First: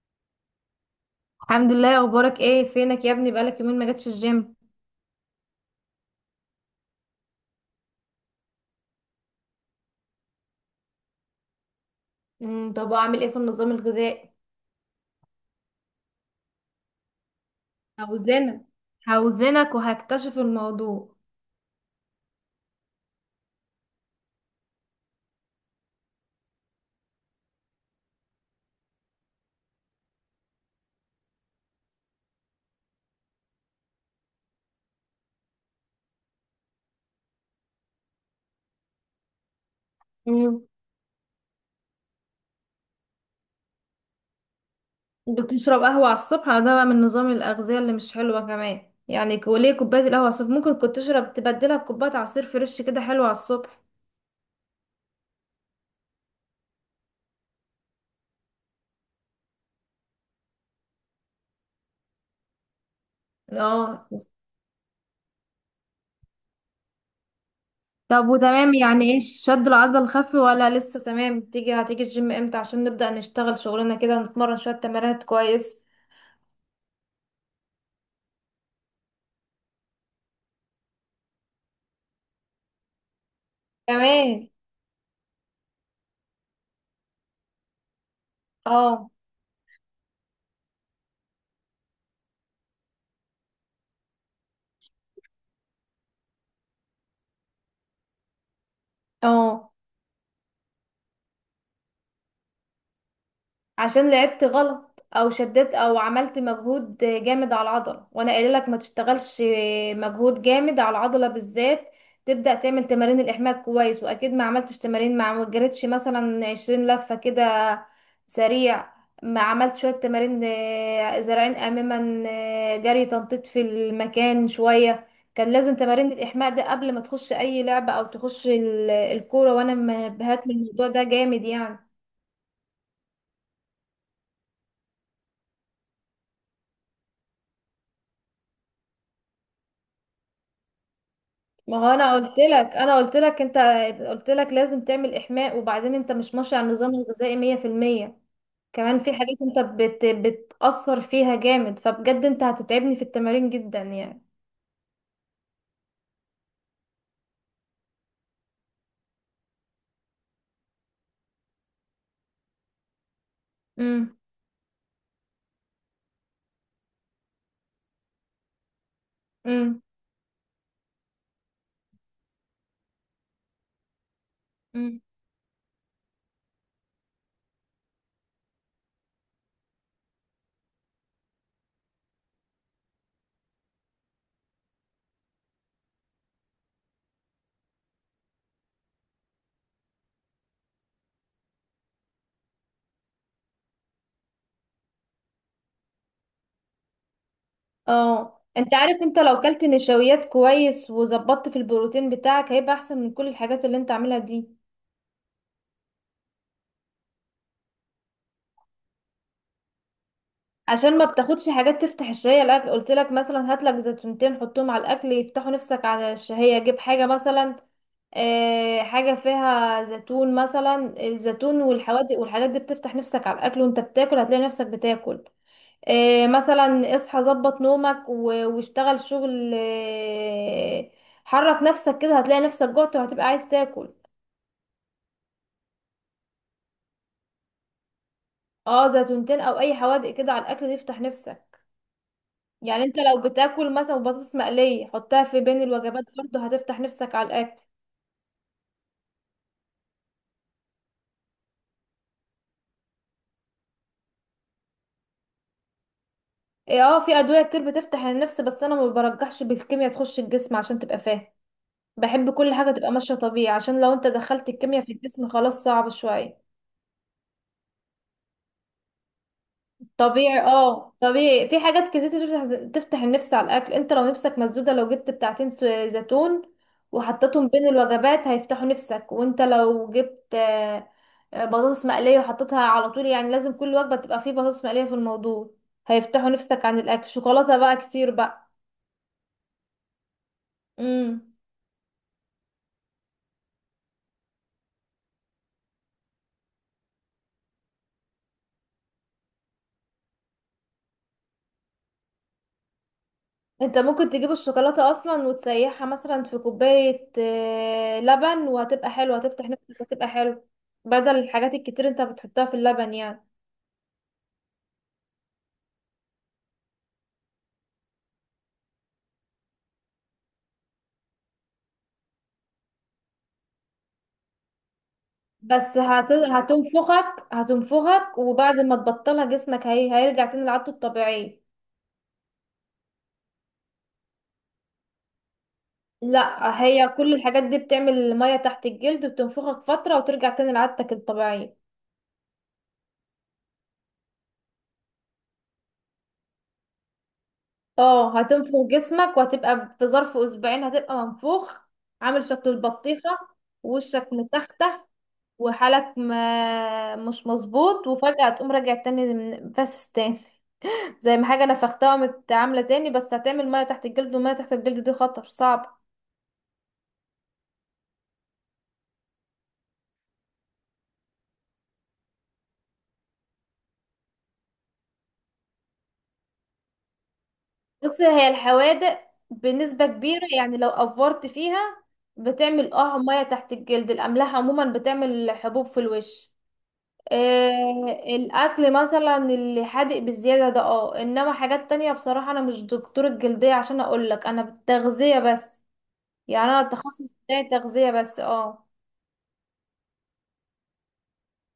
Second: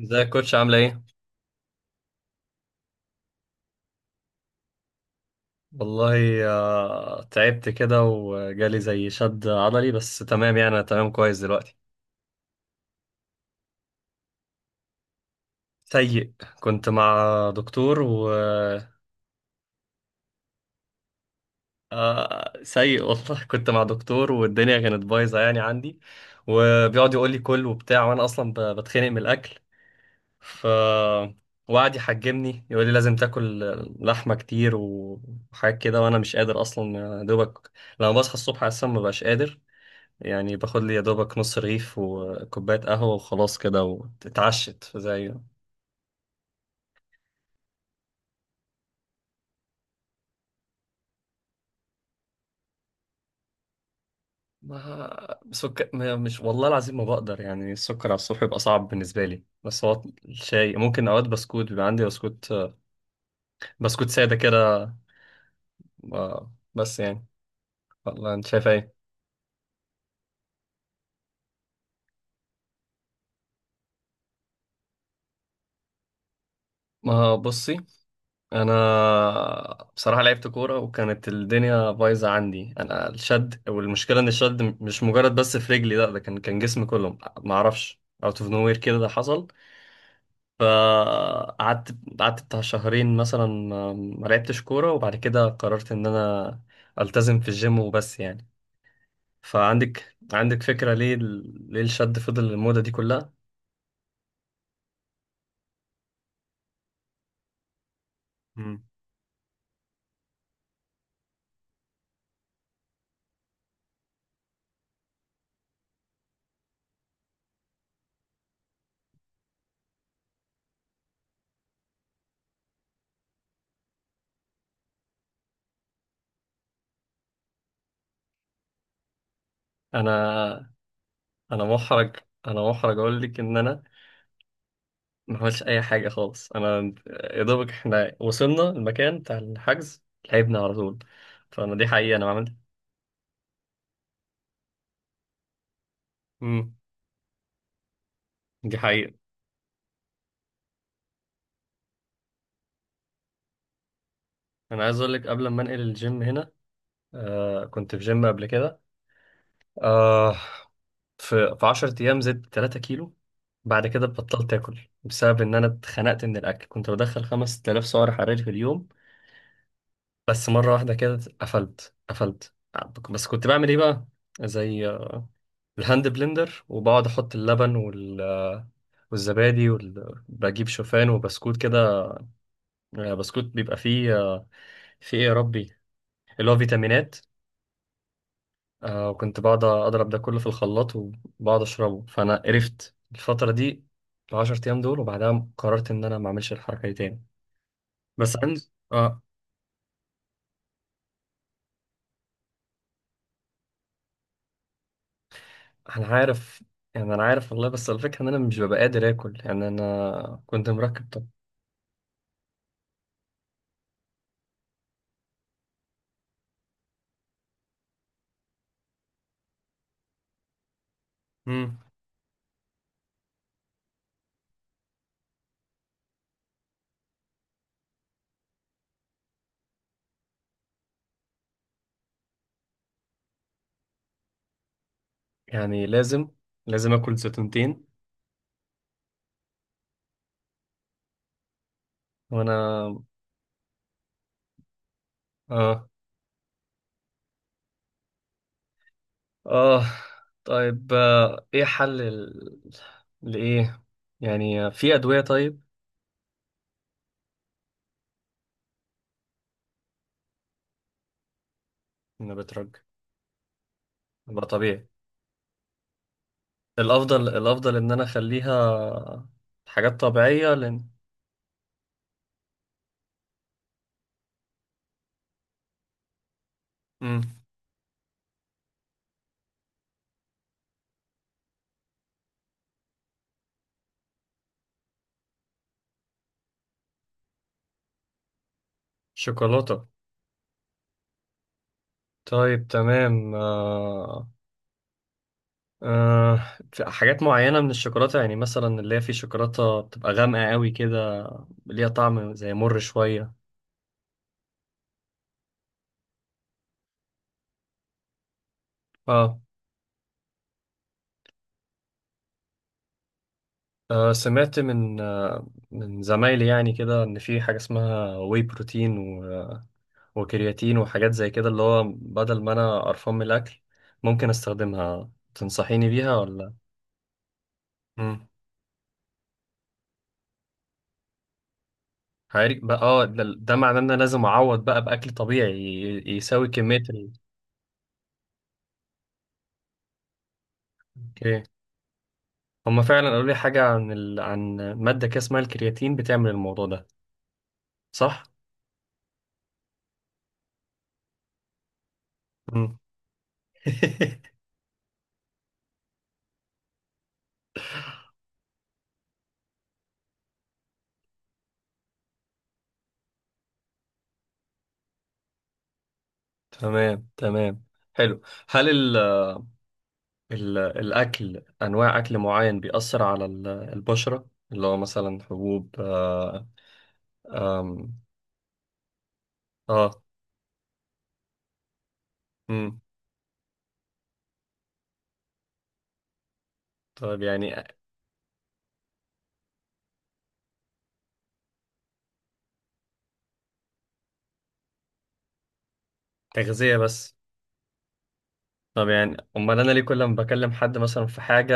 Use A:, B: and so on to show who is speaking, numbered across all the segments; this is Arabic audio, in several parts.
A: ازيك يا كوتش، عاملة ايه؟
B: الحمد لله، اخبارك ايه؟ فينك يا ابني؟ بقالك يومين ما جاتش الجيم.
A: والله. تعبت كده وجالي زي شد عضلي، بس تمام، يعني انا تمام كويس دلوقتي.
B: طب اعمل ايه في النظام الغذائي؟
A: سيء. كنت مع دكتور و.
B: عاوزينك هوزنك وهكتشف الموضوع.
A: سيء والله. كنت مع دكتور والدنيا كانت بايظة، يعني عندي، وبيقعد يقول لي كل وبتاع، وانا اصلا بتخنق من الاكل. ف. وقعد يحجمني يقول لي لازم تاكل لحمة كتير وحاجات كده، وانا مش قادر اصلا. يا دوبك لما بصحى الصبح اصلا ما بقاش قادر. يعني
B: امم
A: باخد لي يا دوبك نص رغيف وكوباية قهوة وخلاص كده، واتعشت زي
B: بتشرب قهوة على الصبح؟ ده بقى من نظام الأغذية اللي مش حلوة كمان يعني، وليه كوباية القهوة على الصبح؟ ممكن كنت تشرب تبدلها بكوباية عصير فريش، كده حلو على الصبح.
A: ما سكر. مش والله العظيم، ما بقدر. يعني السكر على الصبح بيبقى صعب بالنسبة لي، بس هو الشاي ممكن. أوقات بسكوت، بيبقى عندي بسكوت، بسكوت
B: اه،
A: سادة كده. بس يعني،
B: طب
A: والله أنت شايف
B: وتمام
A: إيه؟
B: يعني؟ ايه، شد العضل الخفي ولا لسه تمام؟ تيجي هتيجي الجيم امتى عشان نبدأ نشتغل شغلنا كده ونتمرن شوية تمارين كويس؟
A: ما بصي. أنا بصراحة لعبت كورة، وكانت الدنيا بايظة عندي أنا، الشد. والمشكلة إن
B: كمان.
A: الشد مش مجرد بس في رجلي، لا، ده كان جسمي كله، معرفش، اوت اوف نوير كده ده
B: اه.
A: حصل. فقعدت، بتاع شهرين مثلا ما لعبتش كورة، وبعد كده قررت إن أنا ألتزم في الجيم، وبس يعني.
B: اه،
A: فعندك فكرة ليه ليه الشد فضل المدة دي كلها؟
B: عشان لعبت غلط او شددت او عملت مجهود جامد على العضله، وانا قايله لك ما
A: مم.
B: تشتغلش مجهود جامد على العضله بالذات. تبدا تعمل تمارين الاحماء كويس، واكيد ما عملتش تمارين، مع ما جريتش مثلا 20 لفه كده سريع، ما عملت شويه تمارين، زرعين اماما، جري تنطيط في المكان شويه. كان لازم تمارين الاحماء ده قبل ما تخش اي لعبه او تخش الكوره، وانا
A: أنا.
B: منبهات من الموضوع ده جامد
A: أنا
B: يعني.
A: محرج. أقول لك إن أنا ما عملتش أي حاجة خالص. أنا يا دوبك إحنا وصلنا المكان بتاع الحجز، لعبنا على طول. فأنا
B: ما
A: دي
B: هو انا
A: حقيقة، أنا ما
B: قلت لك،
A: عملت.
B: انت قلت لك لازم تعمل احماء، وبعدين انت مش ماشي على
A: مم.
B: النظام الغذائي 100%.
A: دي
B: كمان
A: حقيقة.
B: في حاجات انت بتأثر فيها جامد، فبجد انت هتتعبني في التمارين جدا يعني.
A: أنا عايز أقول لك قبل ما أنقل الجيم هنا. كنت في جيم قبل كده. آه، في 10 ايام زدت 3 كيلو. بعد كده
B: امم.
A: بطلت اكل، بسبب ان انا اتخنقت من الاكل. كنت بدخل 5000 سعر حراري في اليوم،
B: امم.
A: بس مره واحده كده قفلت قفلت. بس كنت بعمل ايه بقى؟ زي
B: امم.
A: الهاند بلندر، وبقعد احط اللبن والزبادي وال، بجيب شوفان وبسكوت كده. بسكوت بيبقى فيه ايه يا ربي، اللي هو فيتامينات. آه، وكنت بقعد أضرب ده كله في الخلاط، وبقعد أشربه، فأنا قرفت الفترة دي، العشر أيام دول، وبعدها قررت إن أنا ما أعملش الحركة دي تاني. بس
B: اه،
A: عندي
B: انت عارف، انت
A: آه.
B: لو كلت نشويات كويس وظبطت في البروتين بتاعك هيبقى احسن من كل الحاجات اللي انت عاملها دي.
A: أنا عارف، يعني أنا عارف والله، بس الفكرة إن أنا مش ببقى قادر آكل. يعني أنا كنت
B: عشان ما
A: مركب طب.
B: بتاخدش حاجات تفتح الشهية، الاكل قلت لك مثلا هات لك زيتونتين حطهم على الاكل يفتحوا نفسك على الشهية. جيب حاجة مثلا، حاجة فيها زيتون مثلا، الزيتون
A: امم.
B: والحوادق والحاجات دي بتفتح نفسك على الأكل، وانت بتاكل هتلاقي نفسك بتاكل. مثلا اصحى، ظبط نومك واشتغل شغل، حرك نفسك كده هتلاقي نفسك جعت وهتبقى عايز تاكل.
A: يعني لازم، لازم آكل زيتونتين؟
B: اه، زيتونتين او اي حوادق كده على الاكل دي يفتح نفسك. يعني
A: وأنا
B: انت لو بتاكل مثلا بطاطس مقلية، حطها في بين
A: آه.
B: الوجبات برضه هتفتح نفسك على الاكل.
A: آه، طيب، إيه حل ال، لإيه؟ يعني في أدوية طيب؟
B: اه، في ادوية كتير بتفتح النفس، بس انا ما برجحش بالكيمياء تخش الجسم عشان تبقى فاهم. بحب
A: أنا
B: كل حاجة
A: بترج
B: تبقى ماشية طبيعي، عشان لو انت
A: أبقى
B: دخلت الكيمياء
A: طبيعي،
B: في الجسم خلاص صعب شوية.
A: الافضل، الافضل ان انا اخليها حاجات
B: طبيعي،
A: طبيعيه لان.
B: اه طبيعي. في حاجات كتير تفتح النفس على الأكل. انت لو نفسك مسدودة، لو جبت بتاعتين زيتون
A: مم.
B: وحطيتهم بين الوجبات هيفتحوا نفسك. وانت لو جبت بطاطس مقلية وحطيتها على طول، يعني لازم كل وجبة تبقى فيه بطاطس مقلية في الموضوع، هيفتحوا نفسك عن الأكل. شوكولاتة بقى كتير بقى.
A: شوكولاته.
B: امم.
A: طيب تمام، آه... في حاجات معينه من الشوكولاته، يعني مثلا اللي هي في شوكولاته بتبقى غامقه قوي كده، ليها طعم زي مر شويه.
B: انت ممكن تجيب الشوكولاتة اصلا وتسيحها مثلا في كوباية لبن، وهتبقى حلو
A: اه.
B: هتفتح نفسك، هتبقى حلو. بدل الحاجات الكتير انت بتحطها في اللبن يعني.
A: آه، سمعت من من زمايلي يعني كده، ان في حاجه اسمها واي بروتين، و... وكرياتين وحاجات زي كده، اللي هو بدل ما انا قرفان من الاكل، ممكن استخدمها، تنصحيني بيها ولا؟
B: هتنفخك،
A: مم.
B: وبعد ما تبطلها جسمك هيرجع تاني لعادته الطبيعية.
A: هاري بقى. اه، ده معناه ان انا لازم اعوض بقى باكل طبيعي، يساوي
B: لا،
A: كميه
B: هي
A: ال.
B: كل الحاجات دي بتعمل مية تحت الجلد، بتنفخك فترة وترجع تاني لعادتك
A: اوكي.
B: الطبيعية.
A: هما فعلا قالوا لي حاجه عن ال، عن ماده كده اسمها الكرياتين، بتعمل الموضوع ده.
B: اه،
A: صح.
B: هتنفخ جسمك وهتبقى في ظرف اسبوعين هتبقى منفوخ، عامل شكل
A: مم.
B: البطيخة، وشك متختخ، وحالك ما مش مظبوط، وفجأة تقوم راجع تاني بس تاني. زي ما حاجة نفختها قامت عاملة تاني، بس هتعمل مية تحت الجلد، والمية تحت الجلد دي خطر صعب.
A: تمام، تمام، حلو. هل ال، ال الاكل، انواع اكل معين بيأثر على البشره، اللي هو مثلا حبوب اه. آم.
B: بص، هي الحوادق بنسبة
A: اه.
B: كبيرة يعني لو أفورت فيها بتعمل
A: مم.
B: اه مية تحت الجلد. الأملاح عموما بتعمل حبوب في الوش.
A: طيب يعني،
B: آه، الأكل مثلا اللي حادق بالزيادة ده اه، إنما حاجات تانية بصراحة أنا مش دكتور الجلدية عشان أقولك، أنا بالتغذية بس، يعني انا
A: تغذيه
B: التخصص
A: بس.
B: بتاعي تغذية بس. اه.
A: طب يعني امال انا ليه كل ما بكلم حد مثلا في حاجه،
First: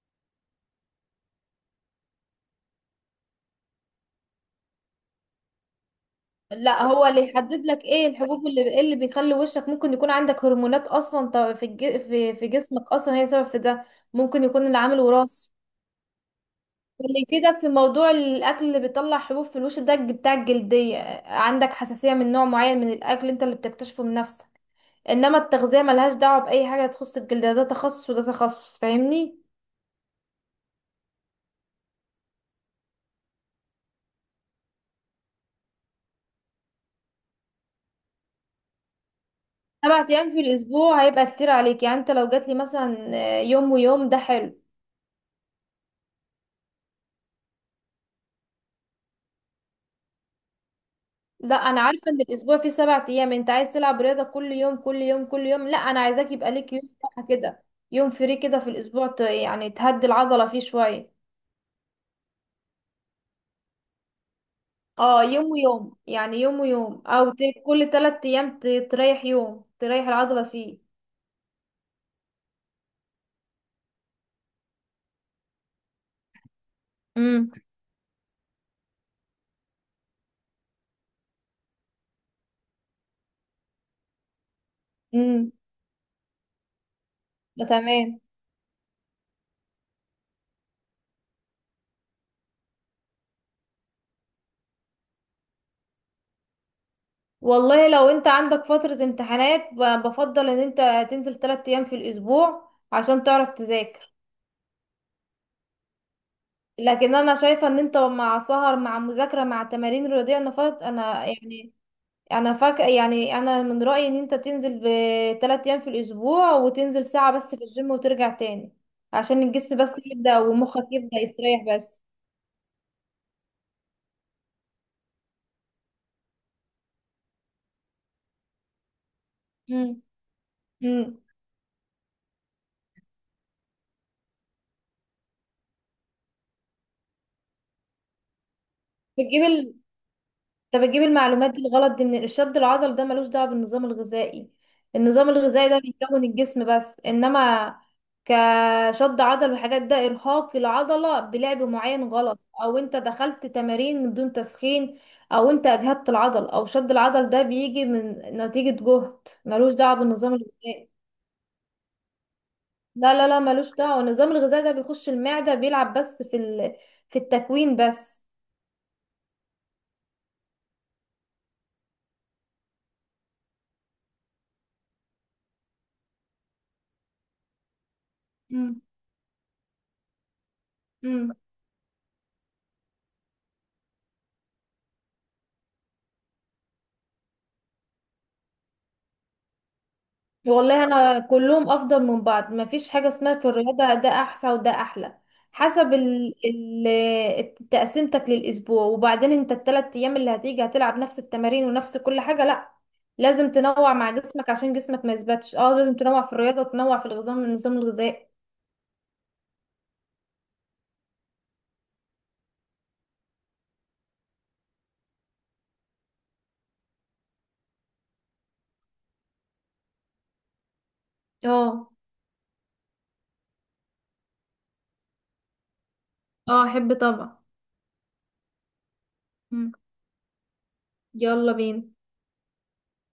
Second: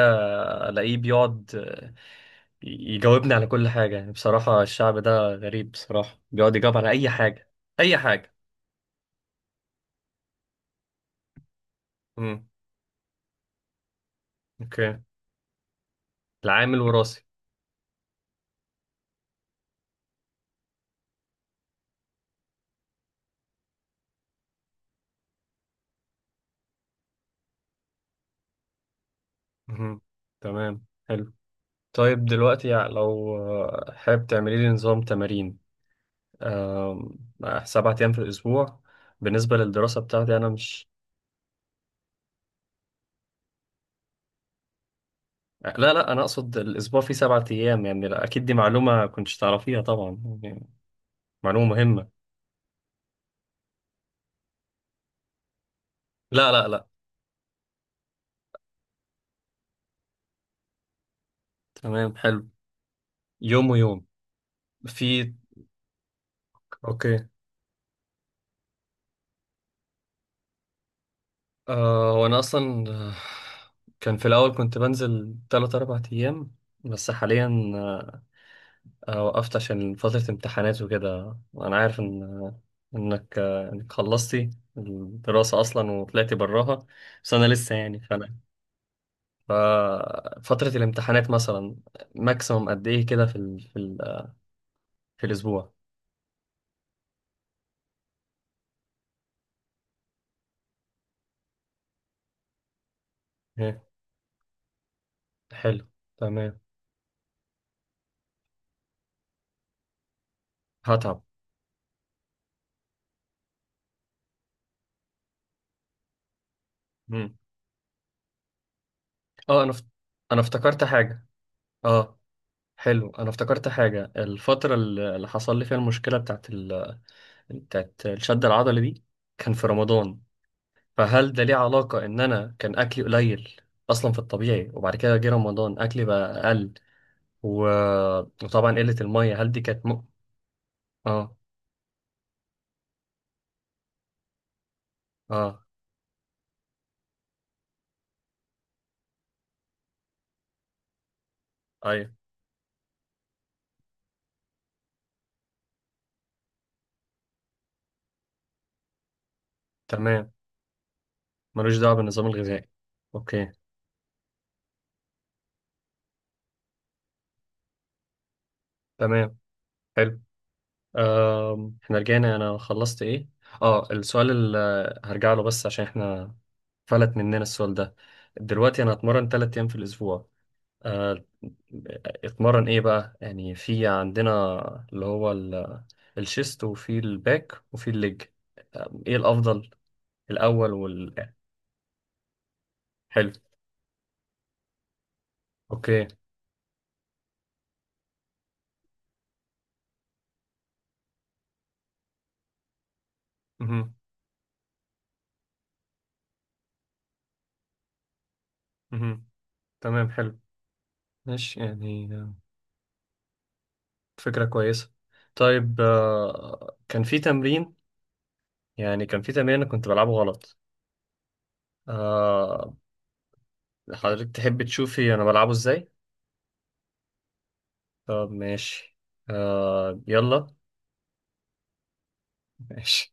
A: الاقيه بيقعد يجاوبني على كل حاجة؟ يعني بصراحة الشعب ده غريب، بصراحة بيقعد يجاوب
B: لا،
A: على
B: هو
A: أي
B: اللي
A: حاجة،
B: يحدد لك
A: أي
B: ايه
A: حاجة.
B: الحبوب، اللي إيه اللي بيخلي وشك، ممكن يكون عندك هرمونات اصلا، في
A: امم.
B: في جسمك اصلا هي سبب في ده. ممكن يكون
A: أوكي،
B: العامل وراثي.
A: العامل وراثي.
B: اللي يفيدك في موضوع الاكل اللي بيطلع حبوب في الوش ده بتاع الجلدية. عندك حساسية من نوع معين من الاكل انت اللي بتكتشفه من نفسك. انما التغذية ملهاش دعوة باي حاجة تخص الجلد، ده تخصص وده تخصص، فاهمني؟
A: امم. تمام، حلو. طيب دلوقتي، يعني لو حابب تعملي لي نظام تمارين. آم. آه، 7 أيام في الأسبوع، بالنسبة للدراسة
B: 7 ايام
A: بتاعتي
B: في
A: أنا مش.
B: الاسبوع هيبقى كتير عليك يعني. انت لو جاتلي مثلا يوم ويوم ده حلو.
A: لا لا، أنا أقصد الأسبوع فيه 7 أيام يعني. لا، أكيد دي معلومة كنتش تعرفيها طبعا يعني،
B: لا،
A: معلومة
B: انا
A: مهمة.
B: عارفه ان الاسبوع فيه 7 ايام. انت عايز تلعب رياضه كل يوم كل يوم كل يوم؟ لا، انا عايزاك يبقى
A: لا لا
B: ليك يوم
A: لا.
B: راحه كده، يوم فري كده في الاسبوع، يعني تهدي العضله فيه شويه.
A: تمام، حلو، يوم ويوم.
B: اه،
A: في.
B: يوم ويوم يعني، يوم ويوم
A: أوكي.
B: او كل 3 ايام تريح يوم تريح العضله فيه.
A: أه، وأنا أصلا كان في الأول كنت بنزل تلات أربع أيام، بس حاليا
B: امم.
A: وقفت عشان فترة امتحانات وكده. وأنا عارف إن إنك خلصتي
B: امم.
A: الدراسة أصلا وطلعتي براها، بس أنا
B: ده
A: لسه يعني،
B: تمام.
A: فأنا ففترة الامتحانات مثلا، ماكسيموم قد إيه كده، في ال، في الأسبوع؟
B: والله لو انت عندك فتره امتحانات بفضل ان انت تنزل 3 ايام في الاسبوع عشان تعرف
A: إيه،
B: تذاكر.
A: حلو، تمام.
B: لكن انا شايفه ان انت مع سهر مع مذاكره مع تمارين رياضيه، انا فات
A: هتعب.
B: انا يعني، انا فاك يعني. انا من رايي ان انت تنزل ب3 ايام في الاسبوع وتنزل ساعه
A: مم.
B: بس في الجيم وترجع تاني، عشان
A: أه،
B: الجسم بس يبدا
A: أنا افتكرت
B: ومخك يبدا
A: حاجة.
B: يستريح بس.
A: أه، حلو، انا افتكرت حاجه، الفتره اللي حصل لي فيها المشكله بتاعت ال، بتاعت الشد العضلي دي، كان في
B: امم.
A: رمضان.
B: امم.
A: فهل ده ليه علاقه ان انا كان اكلي قليل اصلا في الطبيعي، وبعد كده جه رمضان اكلي بقى اقل، و... وطبعا قله الميه، هل دي
B: بتجيب
A: كانت م؟
B: انت بتجيب
A: اه.
B: المعلومات دي الغلط دي. من الشد العضل ده ملوش دعوه بالنظام الغذائي. النظام
A: اه.
B: الغذائي ده بيكون الجسم بس، انما كشد عضل والحاجات ده ارهاق العضله بلعب معين
A: ايوه.
B: غلط، او انت دخلت تمارين من دون تسخين، او انت اجهدت العضل. او شد العضل ده بيجي من نتيجه جهد، ملوش دعوه
A: تمام،
B: بالنظام الغذائي.
A: ملوش دعوه بالنظام الغذائي.
B: لا لا لا،
A: اوكي.
B: ملوش دعوه. النظام الغذائي ده بيخش المعده بيلعب بس في في التكوين بس.
A: تمام، حلو. آم، احنا رجعنا، انا خلصت ايه؟ اه، السؤال اللي هرجع له، بس عشان احنا فلت مننا السؤال ده. دلوقتي انا اتمرن 3 ايام في الاسبوع، آه،
B: امم.
A: اتمرن ايه بقى؟ يعني في عندنا اللي هو الشيست، وفي الباك، وفي الليج. آه، ايه الافضل، الاول
B: والله انا
A: وال.
B: كلهم افضل من بعض، ما فيش حاجه
A: حلو.
B: اسمها في الرياضه ده احسن وده احلى، حسب
A: اوكي.
B: تقسيمتك للاسبوع. وبعدين انت ال3 ايام اللي هتيجي هتلعب نفس التمارين ونفس كل حاجه؟ لا، لازم تنوع
A: مهم.
B: مع جسمك عشان جسمك ما يثبتش. اه، لازم تنوع في الرياضه وتنوع في النظام الغذائي.
A: مهم. تمام، حلو. ماشي، يعني فكرة كويسة. طيب كان في تمرين، يعني كان في تمرين انا كنت بلعبه غلط.
B: اه.
A: آه، حضرتك تحب تشوفي انا بلعبه ازاي؟
B: اه، احب طبعا.
A: طب ماشي.
B: مم،
A: يلا.
B: يلا بينا.
A: ماشي.